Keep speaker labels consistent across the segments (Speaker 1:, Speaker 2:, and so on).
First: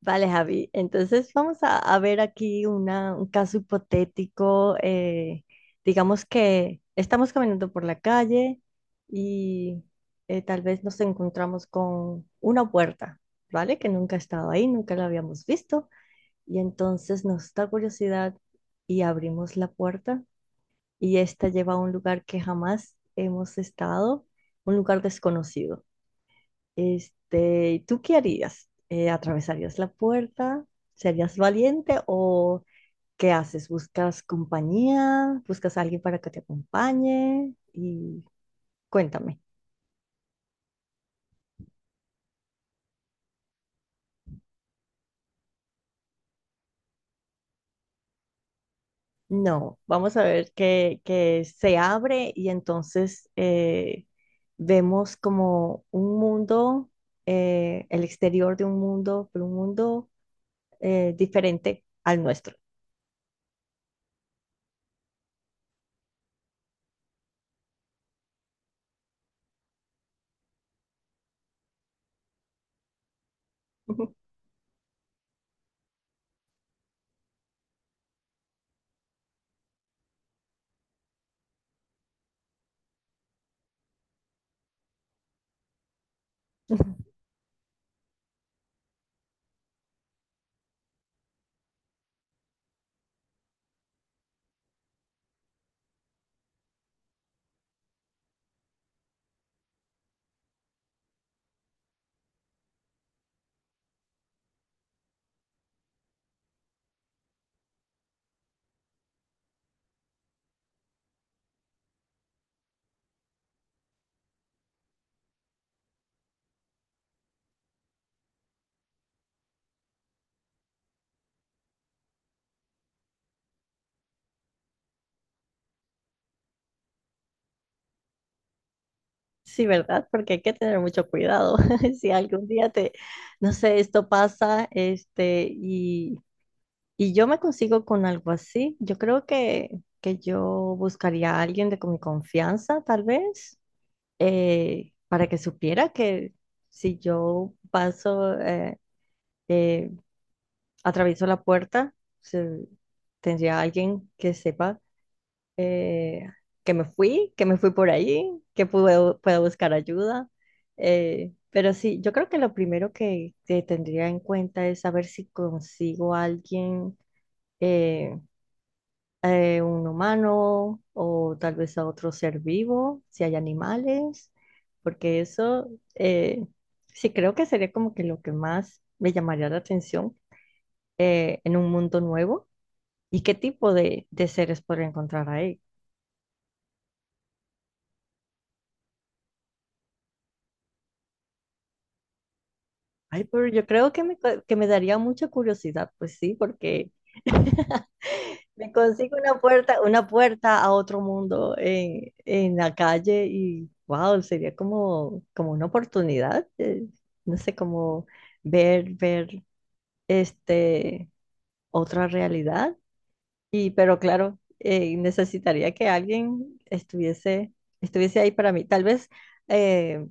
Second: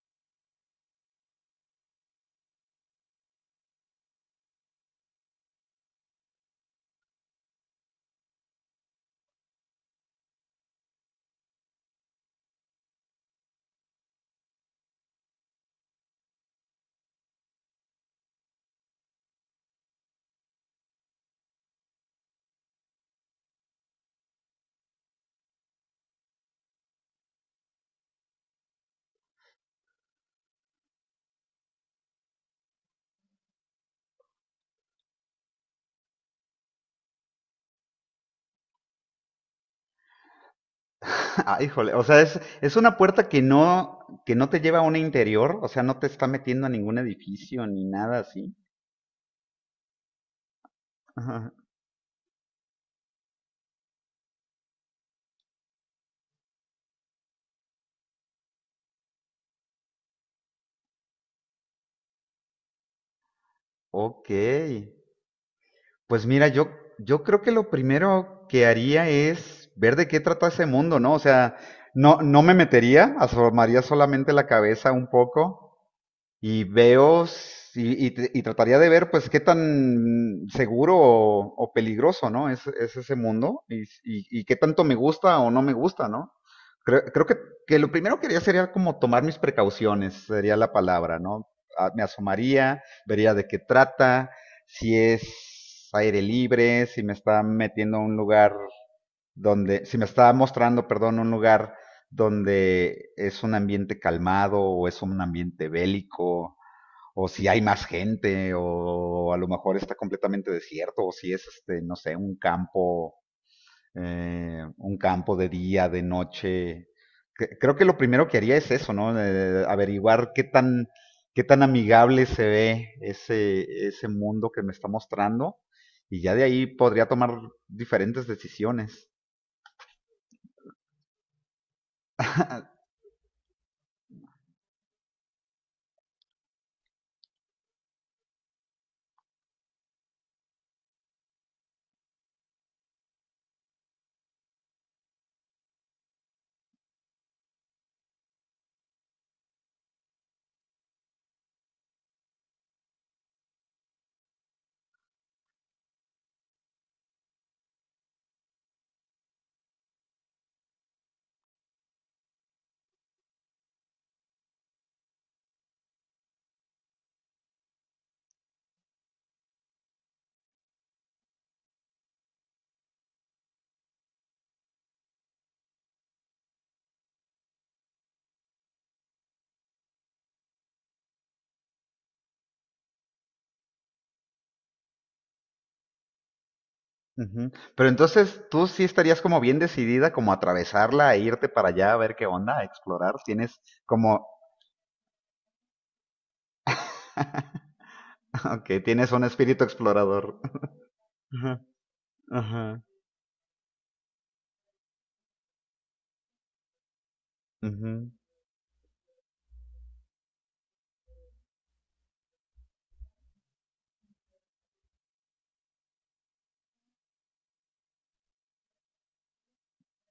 Speaker 1: Vale, Javi. Entonces vamos a ver aquí un caso hipotético. Digamos que estamos caminando por la calle y tal vez nos encontramos con una puerta, ¿vale? Que nunca ha estado ahí, nunca la habíamos visto. Y entonces nos da curiosidad y abrimos la puerta, y esta lleva a un lugar que jamás hemos estado, un lugar desconocido. Este, ¿tú qué harías? ¿Eh, atravesarías la puerta? ¿Serías valiente o qué haces? ¿Buscas compañía? ¿Buscas a alguien para que te acompañe? Y cuéntame.
Speaker 2: Ah, híjole, o sea, es una puerta que no te lleva a un interior, o sea, no te está metiendo a ningún edificio ni nada así.
Speaker 1: No, vamos a ver que
Speaker 2: Ajá.
Speaker 1: se abre y entonces vemos como un mundo, el exterior de un mundo, pero un mundo diferente al nuestro.
Speaker 2: Ok, pues mira, yo creo que lo primero que haría es ver de qué trata ese mundo, ¿no? O sea, no me metería, asomaría solamente la cabeza un poco y y trataría de ver pues qué tan seguro o peligroso, ¿no? Es ese mundo y, y qué tanto me gusta o no me gusta, ¿no? Creo que lo primero que haría sería como tomar mis precauciones, sería la palabra, ¿no? Me asomaría, vería de qué trata, si es aire libre, si me está metiendo a un lugar donde, si me está mostrando, perdón, un lugar donde es un ambiente calmado o es un ambiente bélico, o si hay más gente, o a lo mejor está completamente desierto, o si es, este, no sé, un campo de día, de noche. Que- Creo que lo primero que haría es eso, ¿no? Averiguar qué tan amigable se ve ese, ese mundo que me está mostrando, y ya de ahí podría tomar diferentes decisiones.
Speaker 1: Sí, ¿verdad? Porque hay que tener mucho cuidado. Si algún día te, no sé, esto pasa, este, y yo me consigo con algo así, yo creo que yo buscaría a alguien de con mi confianza, tal vez, para que supiera que si yo paso, eh, atravieso la puerta, se- tendría alguien que sepa eh, que me fui por ahí, que puedo, puedo buscar ayuda. Pero sí, yo creo que lo primero que tendría en cuenta es saber si consigo a alguien, eh, un humano o tal vez a otro ser vivo, si hay animales, porque eso eh, sí creo que sería como que lo que más me llamaría la atención en un mundo nuevo. ¿Y qué tipo de seres podría encontrar ahí?
Speaker 2: Ujú. Pero entonces, tú sí estarías como bien decidida como a atravesarla e irte para allá a ver qué onda, a explorar.
Speaker 1: Ay, pero
Speaker 2: ¿Tienes
Speaker 1: yo creo que
Speaker 2: como
Speaker 1: que me daría mucha curiosidad, pues sí, porque
Speaker 2: Ok,
Speaker 1: me
Speaker 2: tienes
Speaker 1: consigo
Speaker 2: un espíritu
Speaker 1: una
Speaker 2: explorador.
Speaker 1: puerta a otro mundo
Speaker 2: Ajá.
Speaker 1: en la
Speaker 2: Ajá.
Speaker 1: calle y wow, sería como, como una oportunidad, no sé, como
Speaker 2: Ujú.
Speaker 1: ver, ver este otra realidad. Y pero claro, necesitaría que alguien estuviese ahí para mí. Tal vez eh,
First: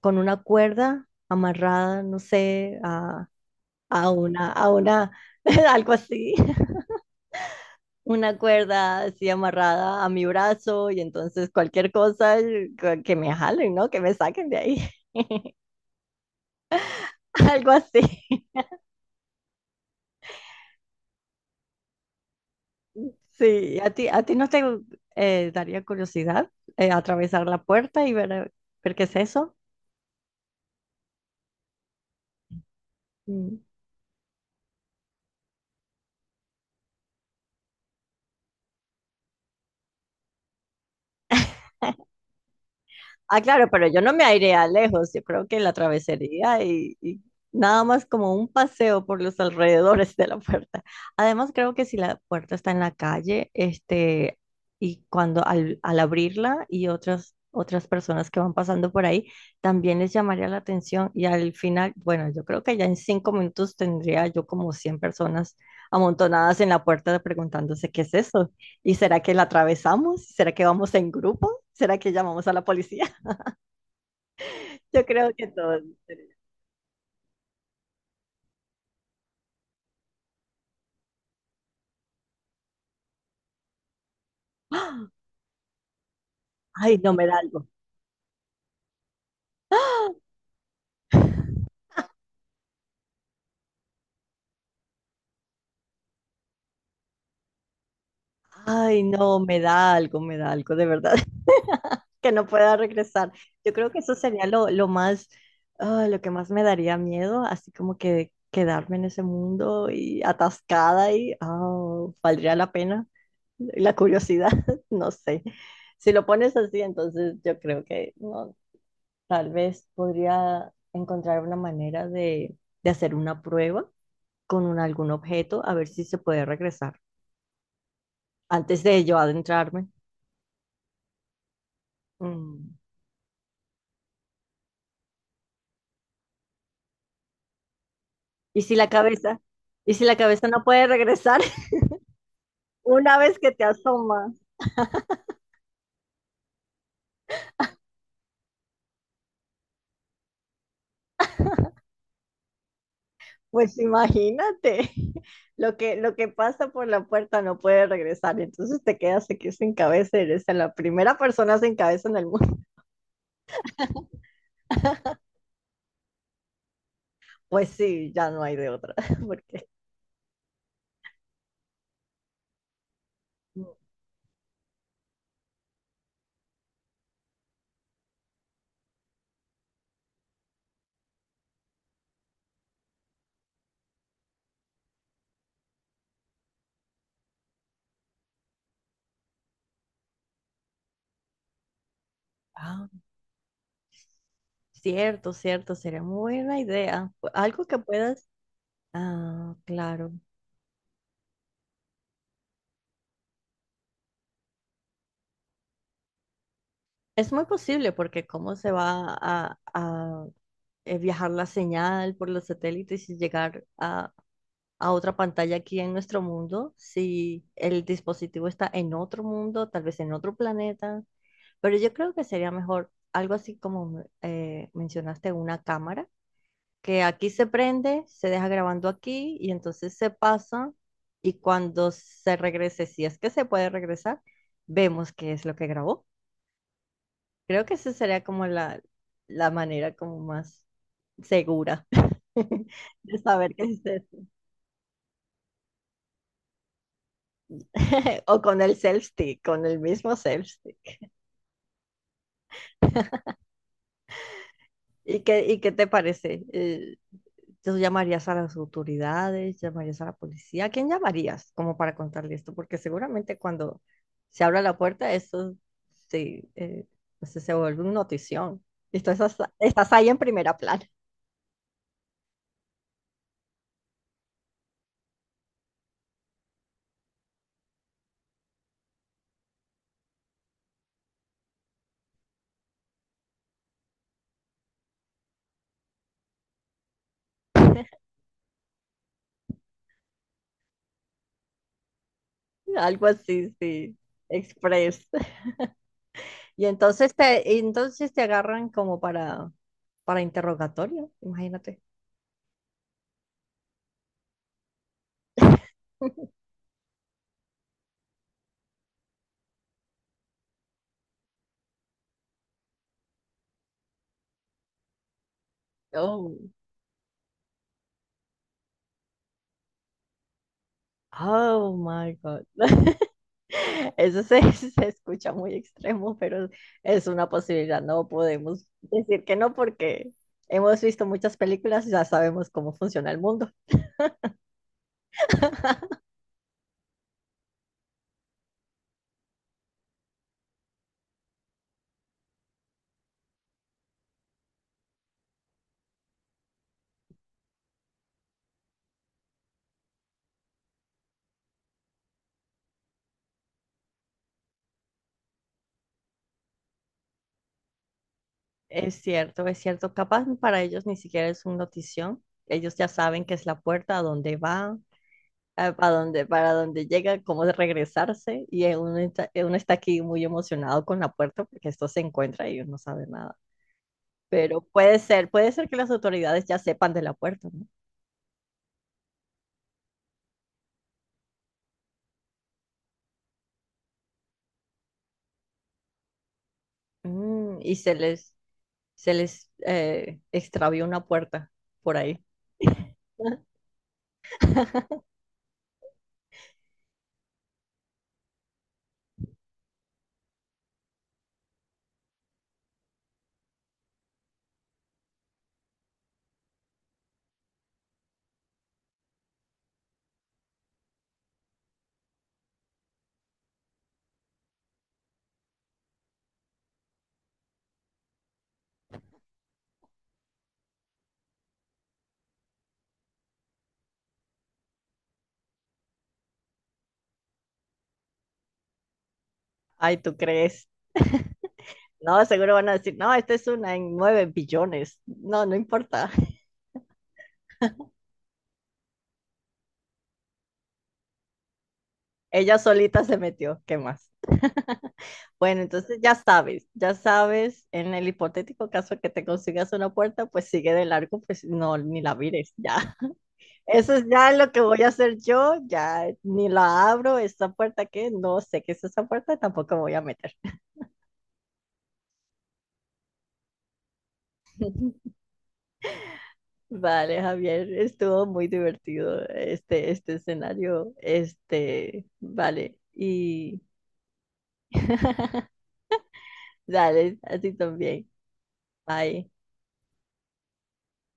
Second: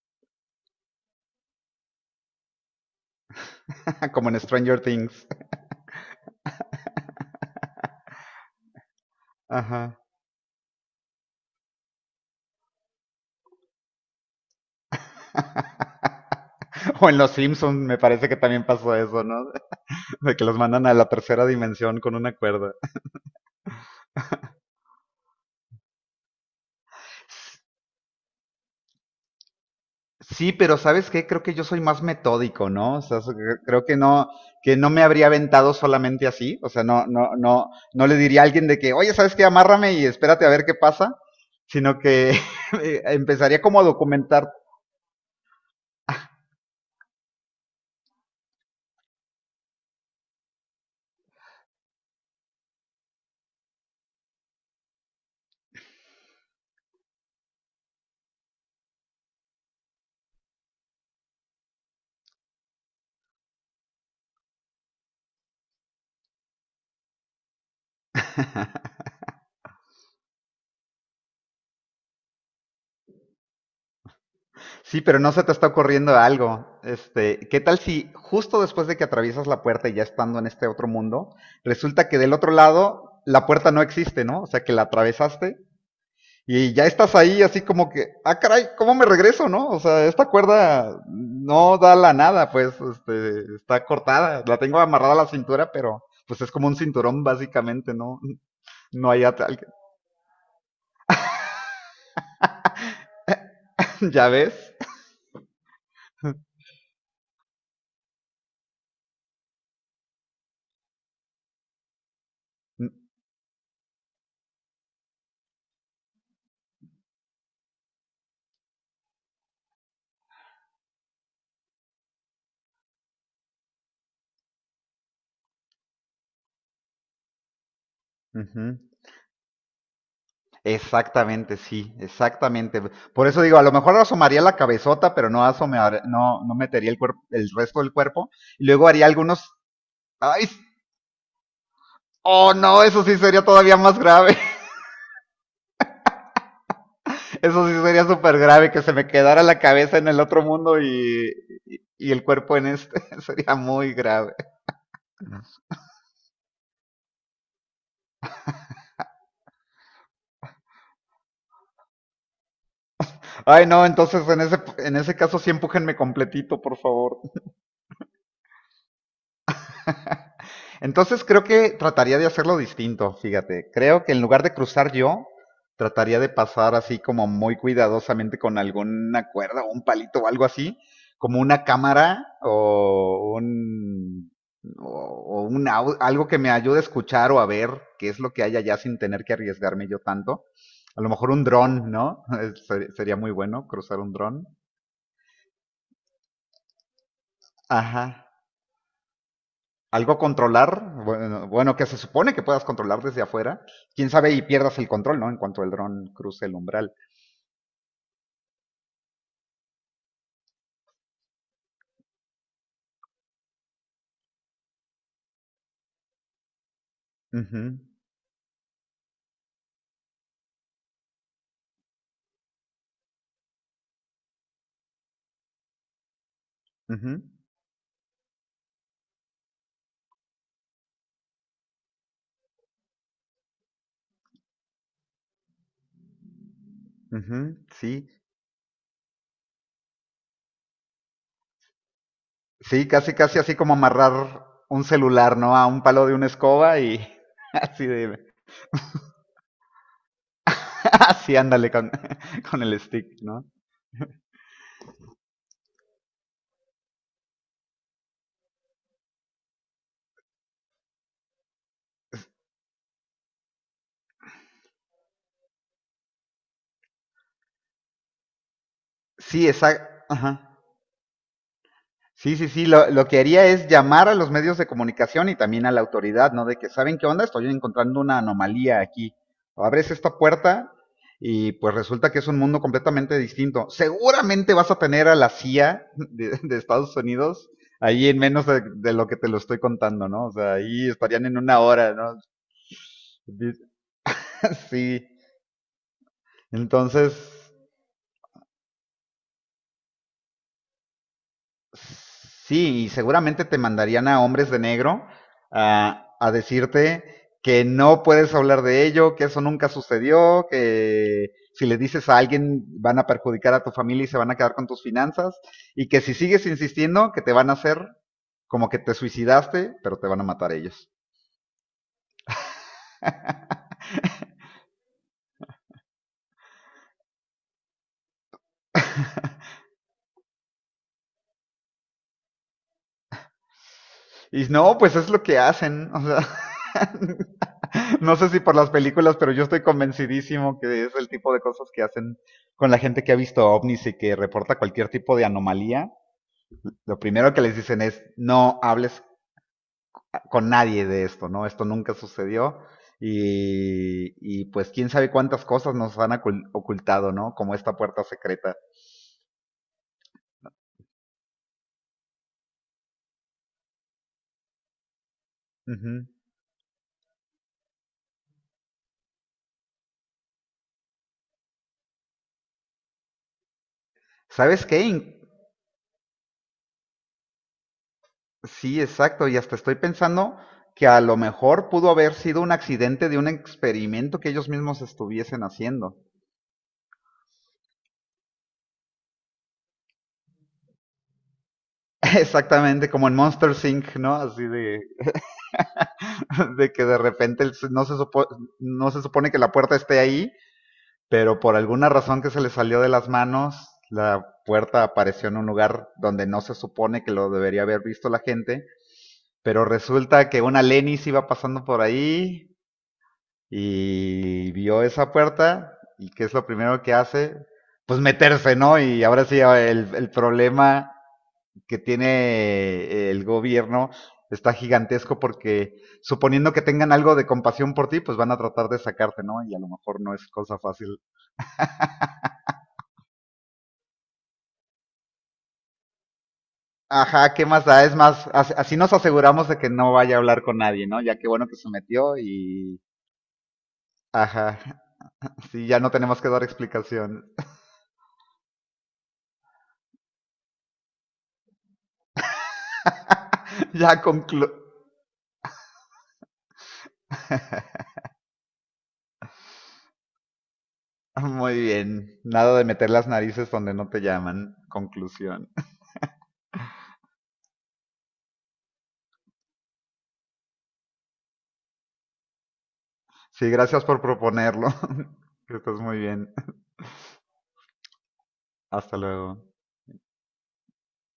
Speaker 1: con una cuerda amarrada, no sé, a
Speaker 2: Como en
Speaker 1: una, a
Speaker 2: Stranger
Speaker 1: una,
Speaker 2: Things.
Speaker 1: algo así, una cuerda así
Speaker 2: Ajá.
Speaker 1: amarrada a mi brazo y entonces cualquier cosa que me jalen, ¿no? Que me saquen de ahí.
Speaker 2: O en Los
Speaker 1: Algo
Speaker 2: Simpsons me
Speaker 1: así.
Speaker 2: parece que también pasó eso, ¿no? De que los mandan a la tercera dimensión con una cuerda.
Speaker 1: Sí, a ti no te daría curiosidad atravesar la puerta y ver, ver qué es eso?
Speaker 2: Sí, pero ¿sabes qué? Creo que yo soy más metódico, ¿no? O sea, so- cre-
Speaker 1: Mm.
Speaker 2: creo que no me habría aventado solamente así. O sea, no, no, no, no le diría a alguien de que, oye, ¿sabes qué? Amárrame y espérate a ver qué pasa. Sino que
Speaker 1: Ah,
Speaker 2: empezaría
Speaker 1: claro,
Speaker 2: como a
Speaker 1: pero yo no me
Speaker 2: documentar.
Speaker 1: airea lejos. Yo creo que la travesaría y nada más como un paseo por los alrededores de la puerta. Además, creo que si la puerta está en la calle, este, y cuando al abrirla y otras personas que van pasando por ahí, también les llamaría la atención y al final, bueno, yo creo que ya en 5 minutos tendría yo como 100 personas amontonadas en la puerta preguntándose qué es eso. ¿Y será que la atravesamos? ¿Será que vamos en grupo? ¿Será que llamamos a la policía?
Speaker 2: Sí,
Speaker 1: Yo
Speaker 2: pero
Speaker 1: creo
Speaker 2: no se
Speaker 1: que
Speaker 2: te está
Speaker 1: todo.
Speaker 2: ocurriendo algo. Este, ¿qué tal si justo después de que atraviesas la puerta y ya estando en este otro mundo, resulta que del otro lado la puerta no existe, ¿no? O sea, que la atravesaste y ya
Speaker 1: Ay, no,
Speaker 2: estás
Speaker 1: me da
Speaker 2: ahí así
Speaker 1: algo.
Speaker 2: como que, ah, caray, ¿cómo me regreso, no? O sea, esta cuerda no da la nada, pues, este, está cortada. La tengo amarrada a la cintura, pero pues es como un cinturón básicamente, ¿no?
Speaker 1: Ay,
Speaker 2: No hay
Speaker 1: no,
Speaker 2: atal.
Speaker 1: me da algo, de verdad. Que no pueda regresar. Yo creo que eso
Speaker 2: ¿Ya
Speaker 1: sería
Speaker 2: ves?
Speaker 1: lo más, ah, lo que más me daría miedo, así como que quedarme en ese mundo y atascada y, ah, ¿valdría la pena? La curiosidad, no sé. Si lo pones así, entonces yo creo que no, tal vez podría encontrar una manera de hacer una prueba con algún objeto a ver si se puede regresar
Speaker 2: Ujú.
Speaker 1: antes de yo adentrarme.
Speaker 2: Exactamente, sí,
Speaker 1: Mm.
Speaker 2: exactamente. Por eso digo, a lo mejor asomaría la cabezota, pero no asomar, no, no metería el cuerpo, el resto del cuerpo.
Speaker 1: ¿Y
Speaker 2: Y
Speaker 1: si
Speaker 2: luego
Speaker 1: la
Speaker 2: haría
Speaker 1: cabeza?
Speaker 2: algunos.
Speaker 1: ¿Y si la cabeza
Speaker 2: ¡Ay!
Speaker 1: no puede regresar
Speaker 2: Oh no, eso sí
Speaker 1: una vez
Speaker 2: sería
Speaker 1: que te
Speaker 2: todavía más
Speaker 1: asomas?
Speaker 2: grave. Eso sí sería súper grave que se me quedara la cabeza en el otro mundo y y el cuerpo en este. Sería
Speaker 1: Pues
Speaker 2: muy grave.
Speaker 1: imagínate, lo que pasa por la puerta no puede regresar, entonces te quedas aquí sin cabeza, eres la primera persona sin cabeza en el mundo.
Speaker 2: Ay no, entonces en ese caso sí empújenme completito, por favor.
Speaker 1: Pues sí, ya no hay de otra, porque...
Speaker 2: Entonces creo que trataría de hacerlo distinto, fíjate. Creo que en lugar de cruzar yo, trataría de pasar así como muy cuidadosamente con alguna cuerda o un palito o algo así, como una cámara o o un au- algo que me ayude a escuchar o a ver qué es lo que hay allá sin tener que arriesgarme yo tanto. A lo mejor un dron, ¿no?
Speaker 1: Ah,
Speaker 2: Ser- Sería muy bueno cruzar un dron.
Speaker 1: cierto, cierto, sería muy buena idea. Algo que
Speaker 2: Ajá.
Speaker 1: puedas... Ah,
Speaker 2: Algo
Speaker 1: claro.
Speaker 2: a controlar, bueno, que se supone que puedas controlar desde afuera, quién sabe y pierdas el control, ¿no? En cuanto el dron cruce el umbral.
Speaker 1: Es muy posible porque cómo se va viajar la señal por los satélites y llegar a otra pantalla aquí en nuestro mundo si
Speaker 2: Ujú,
Speaker 1: el dispositivo está en otro mundo, tal vez en otro planeta. Pero yo creo que sería mejor algo así como mencionaste, una cámara, que
Speaker 2: ujú,
Speaker 1: aquí se prende, se deja grabando aquí y entonces se pasa y cuando se regrese, si es que se puede regresar, vemos qué es lo que grabó.
Speaker 2: ujú.
Speaker 1: Creo que esa
Speaker 2: Sí,
Speaker 1: sería como la manera como más segura
Speaker 2: sí, casi,
Speaker 1: de
Speaker 2: casi
Speaker 1: saber
Speaker 2: así
Speaker 1: que
Speaker 2: como
Speaker 1: existe.
Speaker 2: amarrar un celular, ¿no? A un palo de una escoba y así de,
Speaker 1: O con el self-stick, con el mismo self-stick.
Speaker 2: así ándale con, con el stick, ¿no?
Speaker 1: Y qué te parece? ¿Tú llamarías a las autoridades? ¿Llamarías a la policía? ¿A quién llamarías como para contarle esto? Porque seguramente cuando se abra la puerta, esto sí, pues se vuelve una notición. Y tú
Speaker 2: Sí,
Speaker 1: estás
Speaker 2: esa,
Speaker 1: ahí en primera
Speaker 2: ajá.
Speaker 1: plana.
Speaker 2: Sí, sí, lo que haría es llamar a los medios de comunicación y también a la autoridad, ¿no? De que, ¿saben qué onda? Estoy encontrando una anomalía aquí. Abres esta puerta y pues resulta que es un mundo completamente distinto. Seguramente vas a tener a la CIA de Estados Unidos ahí en menos de lo que te lo estoy contando, ¿no? O sea, ahí estarían en una hora, ¿no?
Speaker 1: Algo así, sí. Express.
Speaker 2: Sí, entonces.
Speaker 1: Y entonces te agarran como para interrogatorio, imagínate.
Speaker 2: Sí, y seguramente te mandarían a hombres de negro a decirte que no puedes hablar de ello, que eso nunca sucedió, que si le dices a alguien van a perjudicar a tu familia y se van a quedar con tus finanzas, y que si
Speaker 1: Oh,
Speaker 2: sigues insistiendo, que te van a hacer como que te suicidaste, pero te van a matar ellos.
Speaker 1: oh my God. Eso se escucha muy extremo, pero es una posibilidad. No podemos decir que no porque hemos visto muchas películas y ya sabemos cómo funciona el mundo.
Speaker 2: Y no, pues es lo que hacen. O sea, no sé si por las películas, pero yo estoy convencidísimo que es el tipo de cosas que hacen con la gente que ha visto ovnis y que reporta cualquier tipo de anomalía. Lo primero que les dicen es, no hables con nadie de esto, ¿no? Esto nunca sucedió. Y pues quién sabe cuántas cosas nos han ocul- ocultado, ¿no? Como esta puerta secreta.
Speaker 1: Es cierto, es cierto. Capaz para ellos ni siquiera es un notición. Ellos ya saben que es la puerta a dónde va, a
Speaker 2: Ujú.
Speaker 1: donde, para donde llega, cómo de regresarse, y uno está aquí muy emocionado con la puerta porque esto se encuentra y uno no sabe nada. Pero
Speaker 2: ¿Sabes qué? In-
Speaker 1: puede ser que las autoridades ya sepan de la puerta, ¿no?
Speaker 2: Sí, exacto. Y hasta estoy pensando que a lo mejor pudo haber sido un accidente de un experimento que ellos mismos estuviesen haciendo.
Speaker 1: Mm, se les extravió una puerta por ahí.
Speaker 2: Exactamente, como en Monster Inc., ¿no? Así de, de que de repente el- no se, supo- no se supone que la puerta esté ahí, pero por alguna razón que se le salió de las manos, la puerta apareció en un lugar donde no se supone que lo debería haber visto la gente, pero resulta que una Lenis iba pasando por ahí, y vio esa puerta y qué es lo primero que hace, pues meterse, ¿no? Y ahora sí, ah, el problema que tiene el gobierno está gigantesco porque suponiendo que tengan algo de compasión por ti, pues van a tratar de sacarte, ¿no? Y a lo
Speaker 1: Ay,
Speaker 2: mejor no
Speaker 1: ¿tú
Speaker 2: es cosa
Speaker 1: crees?
Speaker 2: fácil.
Speaker 1: No, seguro van a decir, no, esta es una en 9 billones. No, no importa.
Speaker 2: Ajá, ¿qué más da? Es más, así nos aseguramos de que no vaya a hablar con nadie, ¿no? Ya qué bueno que se metió
Speaker 1: Ella
Speaker 2: y...
Speaker 1: solita se metió, ¿qué más?
Speaker 2: Ajá,
Speaker 1: Bueno,
Speaker 2: sí, ya no
Speaker 1: entonces
Speaker 2: tenemos que dar
Speaker 1: ya
Speaker 2: explicación.
Speaker 1: sabes, en el hipotético caso que te consigas una puerta, pues sigue de largo, pues no, ni la mires, ya. Eso
Speaker 2: Ya
Speaker 1: es ya lo que
Speaker 2: conclu-
Speaker 1: voy a hacer yo, ya ni la abro, esta puerta que no sé qué es esa puerta, tampoco me voy a meter.
Speaker 2: Muy bien, nada de meter las narices donde no te llaman. Conclusión.
Speaker 1: Vale, Javier, estuvo muy divertido este, este escenario, este, vale,
Speaker 2: Sí,
Speaker 1: y
Speaker 2: gracias por proponerlo. Que estés muy bien.
Speaker 1: dale, a ti también,
Speaker 2: Hasta
Speaker 1: bye.
Speaker 2: luego.